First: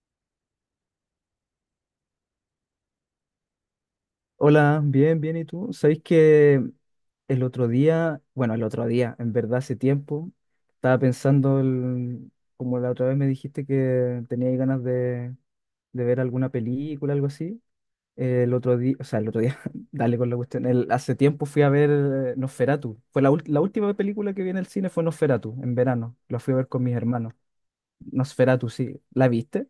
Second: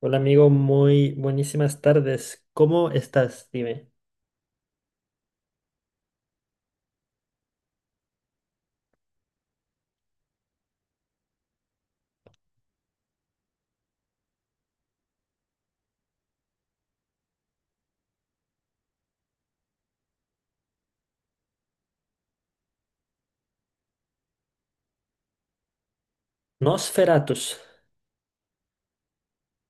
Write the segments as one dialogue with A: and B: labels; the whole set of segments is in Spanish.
A: Hola amigo, muy buenísimas tardes. ¿Cómo estás? Dime.
B: Hola, bien, bien, ¿y tú? ¿Sabéis que el otro día, bueno, el otro día, en verdad hace tiempo, estaba pensando, como la otra vez me dijiste que teníais ganas de ver alguna película, algo así, el otro día, o sea, el otro día, dale con la cuestión, hace tiempo fui a ver Nosferatu, fue la última película que vi en el cine fue Nosferatu, en verano, la fui a ver con mis hermanos,
A: Nosferatus.
B: Nosferatu, sí, ¿la viste?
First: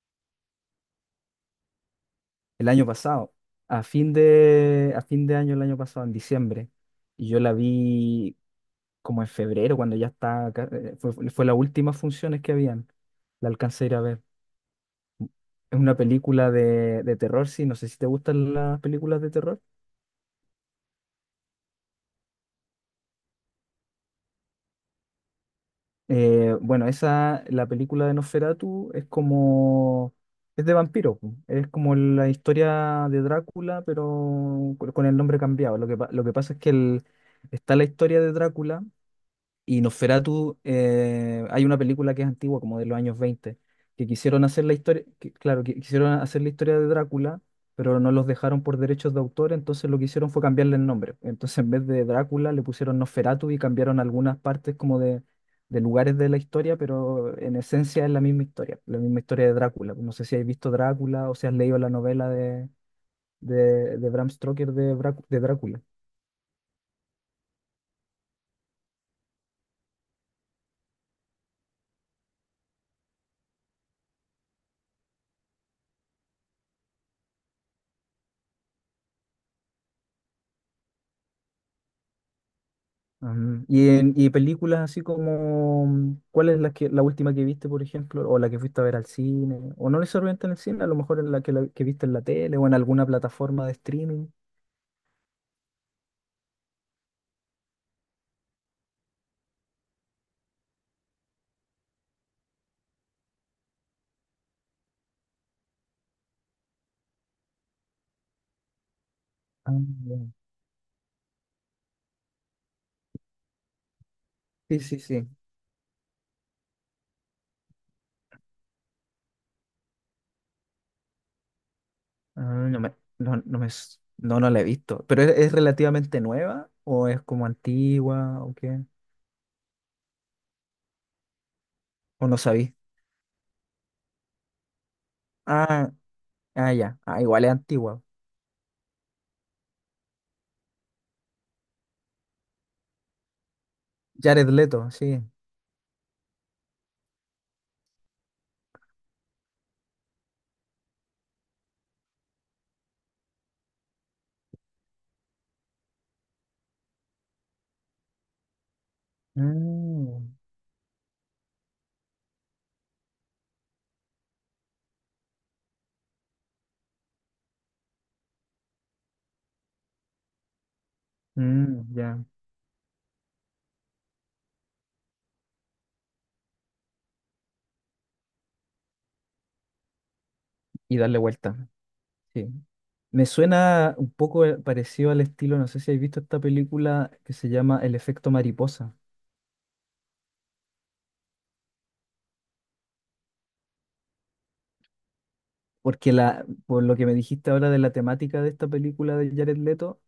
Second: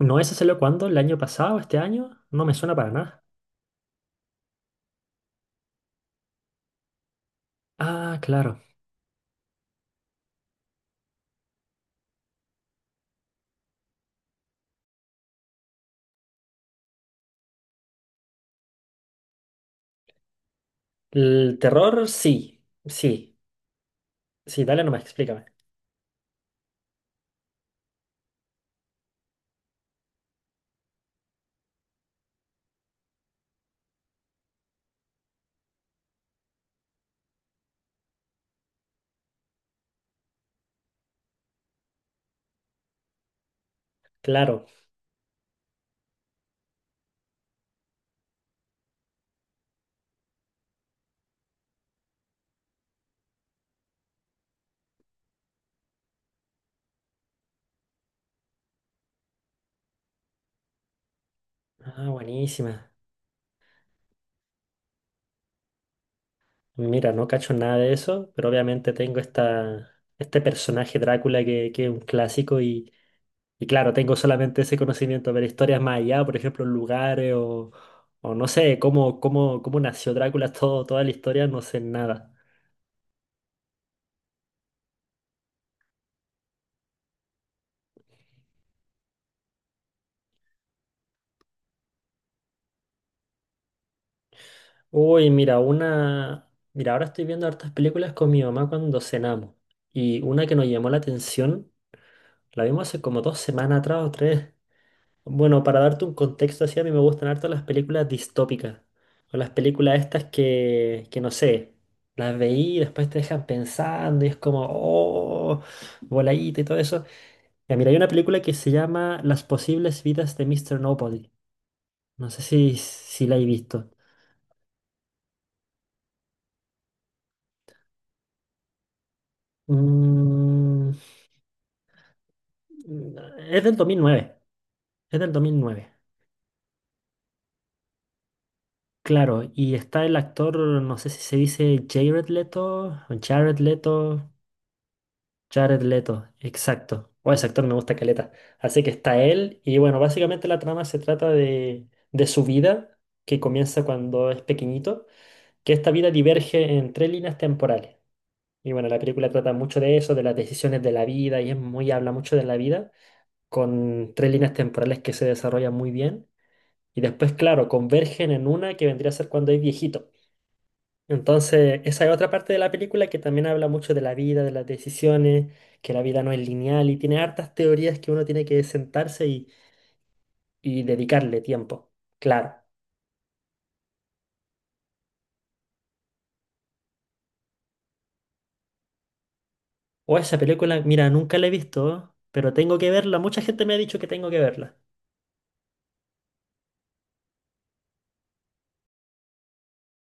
A: ¿No ese salió cuándo? ¿El año pasado? ¿Este año? No me
B: El
A: suena
B: año
A: para nada.
B: pasado, a fin de año el año pasado, en diciembre, y yo la
A: Ah,
B: vi
A: claro.
B: como en febrero, cuando ya está, fue las últimas funciones que habían, la alcancé a ir a ver. Es una película de terror, sí, no sé si te gustan las películas de terror.
A: El terror, sí. Sí. Sí, dale nomás, explícame.
B: La película de Nosferatu es como, es de vampiro, pu. Es como la historia de Drácula, pero con el nombre cambiado. Lo que pasa es que está la historia de Drácula. Y Nosferatu, hay una película que es antigua, como de los años 20, que quisieron hacer
A: Claro.
B: la historia, claro, que quisieron hacer la historia de Drácula, pero no los dejaron por derechos de autor. Entonces lo que hicieron fue cambiarle el nombre. Entonces en vez de Drácula le pusieron Nosferatu y cambiaron algunas partes como de lugares de la historia, pero en esencia es la misma historia de Drácula. No sé si habéis visto Drácula o si has leído la
A: Ah,
B: novela
A: buenísima.
B: de Bram Stoker de Drácula.
A: Mira, no cacho nada de eso, pero obviamente tengo esta, este personaje Drácula que es un clásico. Y claro, tengo solamente ese conocimiento, pero historias más allá, por ejemplo, lugares o no sé, cómo nació Drácula, todo, toda la historia, no sé nada.
B: Ujú. Y películas así como, ¿cuál es la última que viste, por ejemplo, o la que fuiste a ver al cine, o no necesariamente en el cine, a lo mejor en que viste en la tele o en alguna plataforma de streaming?
A: Uy, mira, una... Mira, ahora estoy viendo hartas películas con mi mamá cuando cenamos. Y una que nos llamó la atención, la vimos hace como dos semanas atrás o tres. Bueno, para darte un contexto así, a mí me gustan harto las películas distópicas. O las
B: Ah,
A: películas
B: ya.
A: estas que no sé, las veí y después te dejan pensando y es como,
B: Sí, sí, sí.
A: oh, voladita y todo eso. Ya, mira, hay una película que se llama Las posibles vidas de Mr. Nobody. No sé
B: Ah,
A: si,
B: no me,
A: si la
B: no,
A: he
B: no me,
A: visto.
B: s- no, no la he visto. ¿Pero es relativamente nueva o es como antigua o qué?
A: Mm,
B: ¿O no sabí?
A: es del 2009. Es del 2009.
B: Ah, ah, ya. Ah, igual es antigua.
A: Claro, y está el actor, no sé si se dice Jared Leto o Jared Leto.
B: Jared Leto, sí.
A: Jared Leto, exacto. O ese actor me gusta caleta. Así que está él. Y bueno, básicamente la trama se trata de su vida, que comienza cuando es pequeñito, que esta vida diverge en tres líneas temporales. Y bueno, la película trata mucho de eso, de
B: Mm,
A: las decisiones de la vida, y es muy, habla mucho de la vida, con tres líneas temporales que se desarrollan muy bien. Y después, claro, convergen en una que vendría a ser cuando es viejito. Entonces,
B: mm,
A: esa es
B: ya.
A: otra parte de la película que también habla mucho de la vida, de las decisiones, que la vida no es lineal y tiene hartas teorías que uno tiene que sentarse y
B: Y darle
A: dedicarle
B: vuelta.
A: tiempo.
B: Sí.
A: Claro.
B: Me suena un poco parecido al estilo, no sé si habéis visto esta película que se llama El efecto mariposa,
A: O esa película, mira, nunca la he visto, pero tengo que verla. Mucha gente me ha dicho que tengo que verla.
B: porque por lo que me dijiste ahora de la temática de esta película de Jared Leto,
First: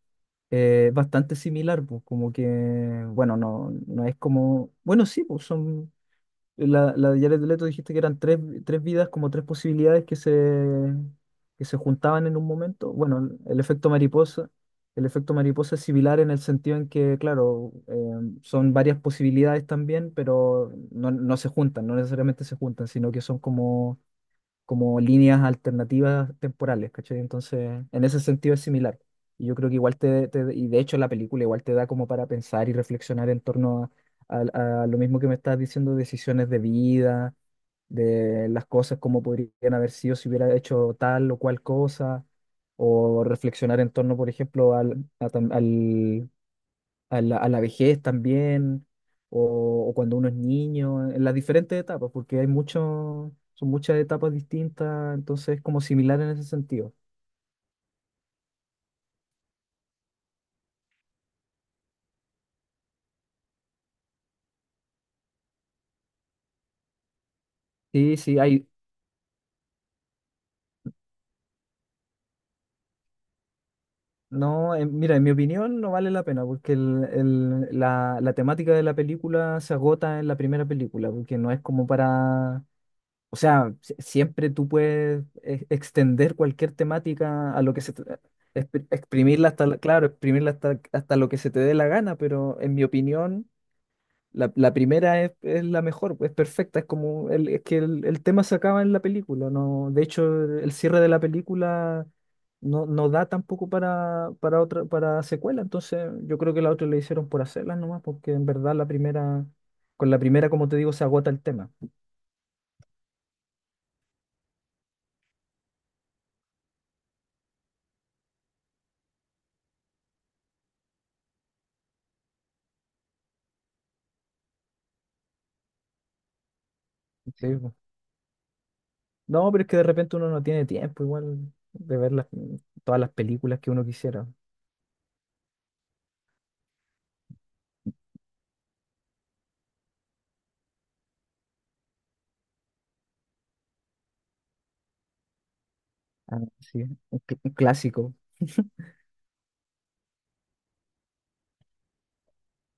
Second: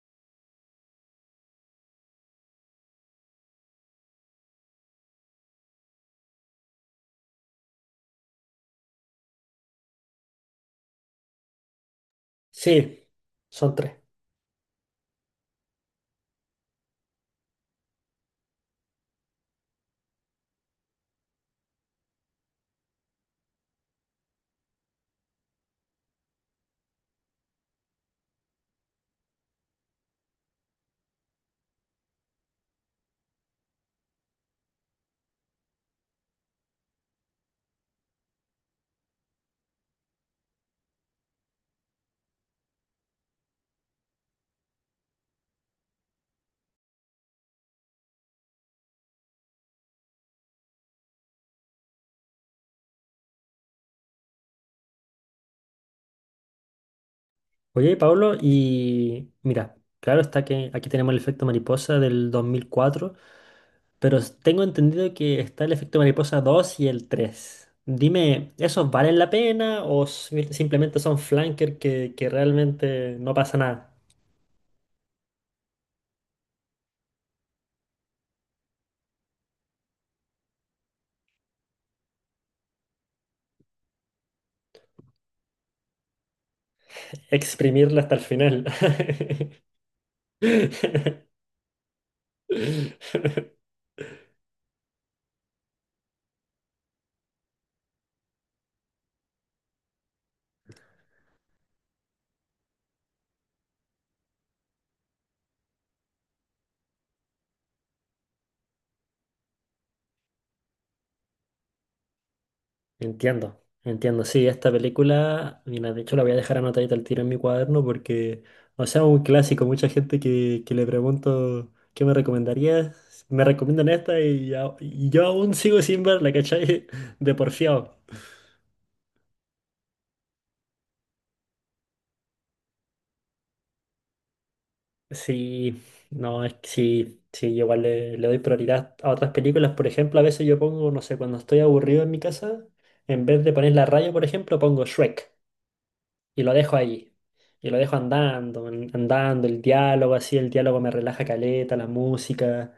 B: es bastante similar, pues como que, bueno, no, no es como, bueno, sí, pues son... La de Jared Leto dijiste que eran tres vidas, como tres posibilidades que se juntaban en un momento.
A: Sí,
B: Bueno,
A: son tres.
B: el efecto mariposa es similar en el sentido en que, claro, son varias posibilidades también, pero no, no se juntan, no necesariamente se juntan, sino que son como como líneas alternativas temporales, ¿cachai? Entonces, en ese sentido es similar. Y yo creo que igual y de hecho la película igual te da como para pensar y reflexionar en torno a lo mismo que me estás diciendo, decisiones de vida, de las cosas como podrían haber sido si hubiera hecho tal o cual cosa, o reflexionar en torno, por ejemplo, al a a la vejez también, o cuando uno es niño, en las diferentes etapas, porque hay mucho, son muchas etapas distintas, entonces es como similar en ese sentido.
A: Oye, Pablo, y mira, claro está que aquí tenemos el efecto mariposa del 2004. Pero s- tengo entendido que está el efecto mariposa 2 y el 3.
B: Sí, sí,
A: Dime,
B: hay,
A: ¿esos valen la pena o si- simplemente son flanker que realmente no pasa nada?
B: no, mira, en mi opinión no vale la pena, porque la temática de la película se agota en la primera película, porque no es como para... O sea, siempre tú puedes extender cualquier temática a lo que se,
A: Exprimirla hasta el final.
B: exprimirla claro, exprimirla hasta, hasta lo que se te dé la gana, pero en mi opinión, la primera es la mejor, pues, es perfecta, es como el, es que el tema se acaba en la película, no, de hecho el cierre de la película no, no da tampoco para, para otra, para secuela, entonces yo creo que la otra le hicieron por hacerlas nomás, porque en verdad la primera, con la primera como te digo, se agota el tema.
A: Entiendo, entiendo. Sí, esta película, mira, de hecho la voy a dejar anotadita al tiro en mi cuaderno porque, o sea, un clásico. Mucha gente que le pregunto qué me recomendarías, me recomiendan esta y, ya- y yo aún sigo sin verla, ¿cachai? De
B: Sí, po.
A: porfiado.
B: No, pero es que de repente uno no tiene tiempo igual de ver todas las películas que uno quisiera.
A: Sí, no, es que sí, yo igual le, le doy prioridad a otras películas. Por ejemplo, a veces yo pongo, no sé, cuando estoy aburrido en mi casa, en vez de poner la radio, por ejemplo, pongo Shrek
B: Ah,
A: y lo dejo
B: sí,
A: ahí.
B: un
A: Y lo dejo
B: clásico.
A: andando, an- andando, el diálogo, así, el diálogo me relaja caleta, la música.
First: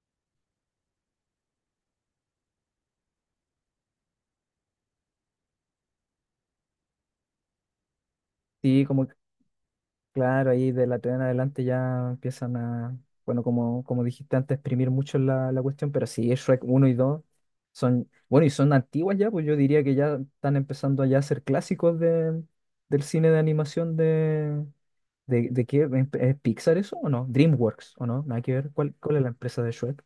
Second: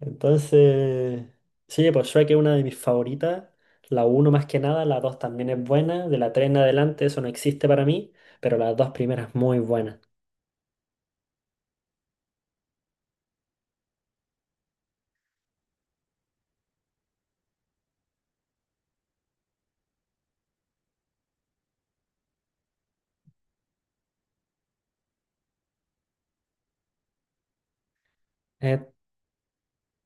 A: Entonces, sí, pues Shrek es una de mis favoritas. La uno más que nada, la 2 también es buena. De la 3 en adelante, eso no existe para mí, pero las
B: Sí,
A: dos
B: como...
A: primeras muy buenas.
B: Claro, ahí de la TVN en adelante ya empiezan a, bueno, como, como dijiste antes, exprimir mucho la cuestión, pero sí, Shrek uno y 2 son, bueno, y son antiguas ya, pues yo diría que ya están empezando ya a ser clásicos de, del cine de animación de qué, ¿es Pixar eso o no? DreamWorks, ¿o no? Nada que ver,
A: Eh,
B: ¿cuál es la empresa de Shrek?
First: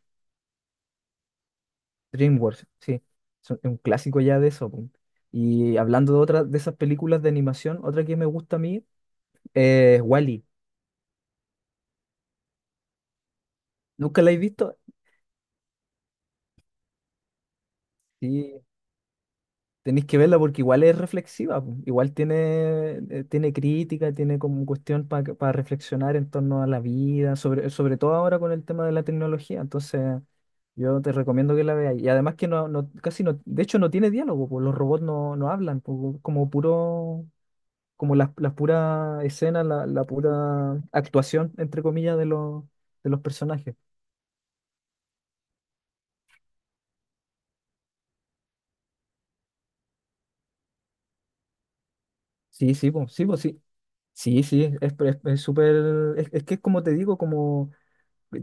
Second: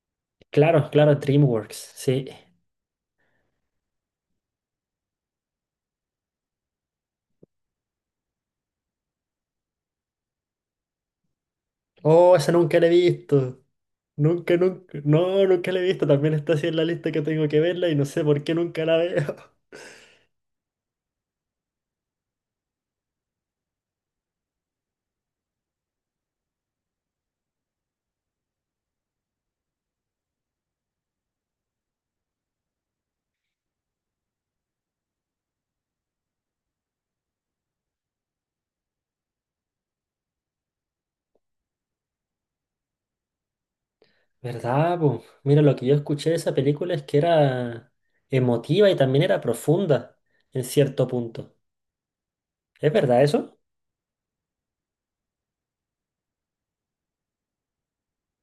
A: claro, claro, DreamWorks, sí.
B: DreamWorks, sí, son es un clásico ya de eso, pues. Y hablando de otra, de esas películas de animación, otra que me gusta a mí es Wall-E.
A: Oh, esa nunca la he visto.
B: ¿Nunca la he
A: Nunca,
B: visto?
A: nunca. No, nunca la he visto. También está así en la lista que tengo que verla y no sé por qué
B: Sí,
A: nunca la veo.
B: tenéis que verla porque igual es reflexiva, po. Igual tiene, tiene crítica, tiene como cuestión para reflexionar en torno a la vida, sobre, sobre todo ahora con el tema de la tecnología. Entonces, yo te recomiendo que la veas. Y además que no, casi no, de hecho no tiene diálogo, po. Los robots no, no hablan, po. Como puro, como las puras escenas, la pura actuación, entre comillas, de los personajes.
A: ¿Verdad, po? Mira, lo que yo escuché de esa película es que era emotiva y también era profunda en cierto punto.
B: Sí, sí,
A: ¿Es
B: po,
A: verdad
B: sí, po,
A: eso?
B: sí. Sí, sí, es súper, es que es como te digo, como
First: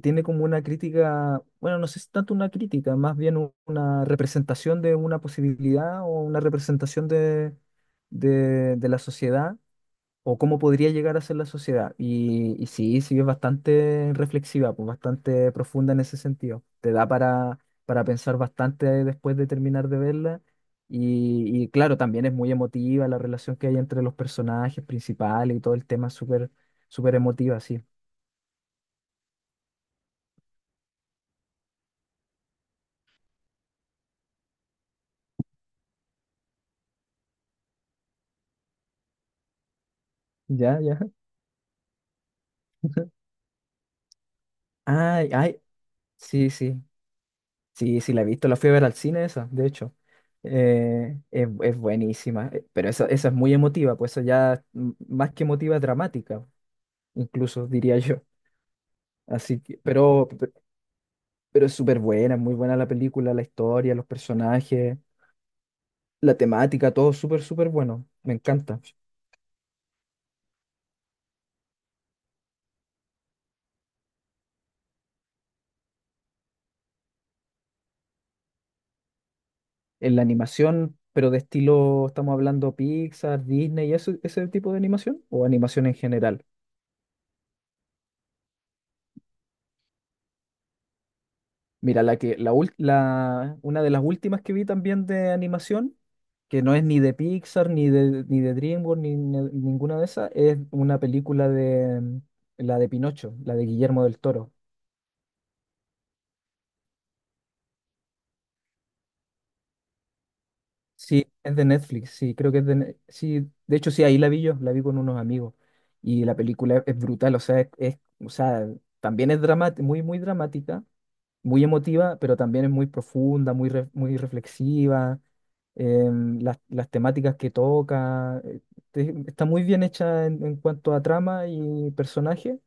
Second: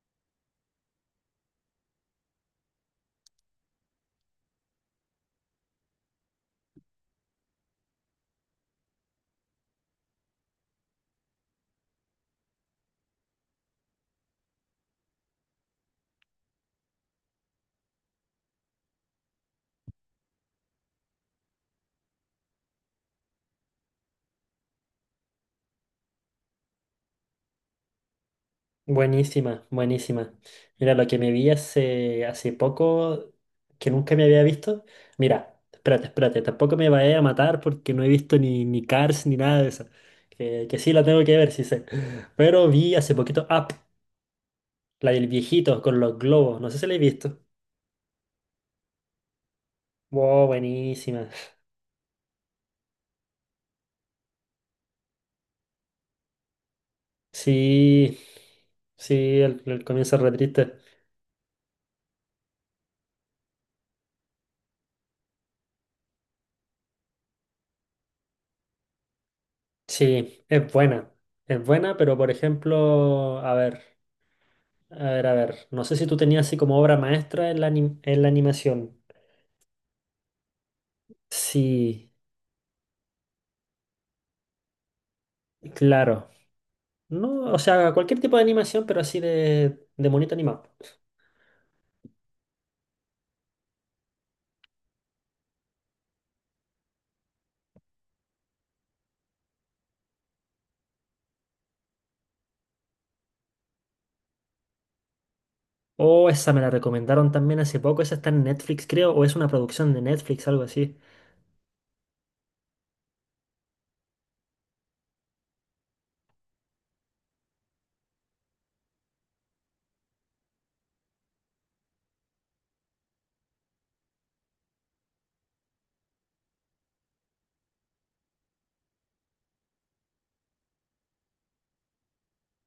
B: tiene como una crítica, bueno, no sé si tanto una crítica, más bien una representación de una posibilidad o una representación de la sociedad o cómo podría llegar a ser la sociedad. Y sí, sí es bastante reflexiva, pues bastante profunda en ese sentido. Te da para pensar bastante después de terminar de verla. Y claro, también es muy emotiva la relación que hay entre los personajes principales y todo el tema es súper, súper emotiva, sí.
A: Buenísima, buenísima. Mira, lo que me vi hace, hace poco, que nunca me había visto. Mira, espérate, espérate, tampoco me vaya a matar porque no he visto ni, ni Cars ni nada de eso. Que
B: Ya,
A: sí
B: ya.
A: la tengo que ver, sí sé. Pero vi hace poquito Up, la
B: Ah,
A: del viejito con los
B: sí,
A: globos. No
B: sí,
A: sé si la he visto.
B: sí, sí, la he visto, la fui a ver al cine esa, de hecho.
A: Wow, buenísima.
B: Es buenísima, pero esa es muy emotiva, pues eso ya mm, más que emotiva, es dramática, incluso diría
A: Sí,
B: yo.
A: sí,
B: Así
A: el,
B: que,
A: el comienzo es re triste.
B: pero es súper buena, es muy buena la película, la historia, los personajes, la temática, todo súper, súper bueno, me encanta.
A: Sí, es buena. Es buena, pero por ejemplo, a ver. A ver, a ver, no sé si tú tenías así como obra maestra en la, anim- en la animación.
B: En la animación, pero de estilo,
A: Sí,
B: estamos hablando Pixar, Disney, eso, ese tipo de animación, o animación en
A: claro.
B: general.
A: No, o sea, cualquier tipo de animación, pero así de monito animado.
B: Mira, la que, la, ul- la- una de las últimas que vi también de animación, que no es ni de Pixar, ni de DreamWorks, ninguna de esas, es una película de mm, la de Pinocho, la de Guillermo del Toro.
A: Oh, esa me la recomendaron también hace poco. Esa está en Netflix, creo, o es una producción de Netflix, algo así.
B: Sí, es de Netflix, sí, creo que es de... Ne- Sí, de hecho sí, ahí la vi yo, la vi con unos amigos. Y la película es, brutal, o sea, o sea, también es dramática, muy, muy dramática, muy emotiva, pero también es muy profunda, muy, muy reflexiva. Em, las temáticas que toca, está muy bien hecha en cuanto a trama y personaje,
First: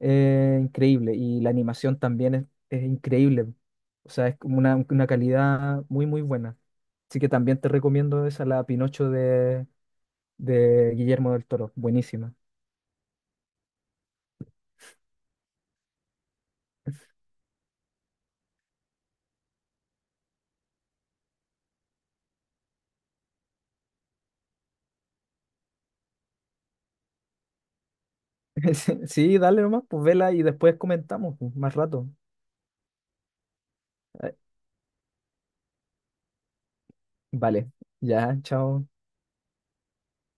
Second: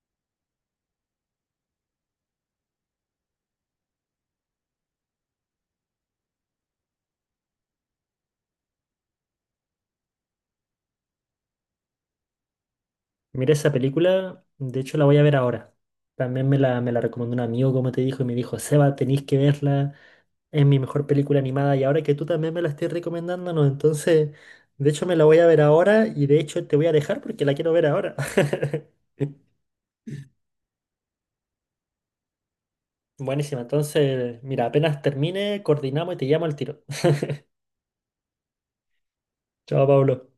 B: increíble. Y la animación también es increíble. O sea, es como una calidad muy, muy buena. Así que también te recomiendo esa, la Pinocho de Guillermo del Toro. Buenísima.
A: Mira esa película, de hecho la voy a ver ahora. También me la recomendó un amigo, como te dijo, y me dijo, Seba, tenéis que verla. Es mi mejor película animada y ahora que tú también me la estés recomendando, no, entonces, de hecho me la voy a ver ahora y de hecho te voy a dejar porque la quiero ver ahora.
B: Sí, sí dale nomás, pues vela y después comentamos pues, más rato.
A: Buenísima,
B: Eh,
A: entonces, mira, apenas termine, coordinamos y te llamo al tiro.
B: Vale, ya, chao.
A: Chao, Pablo.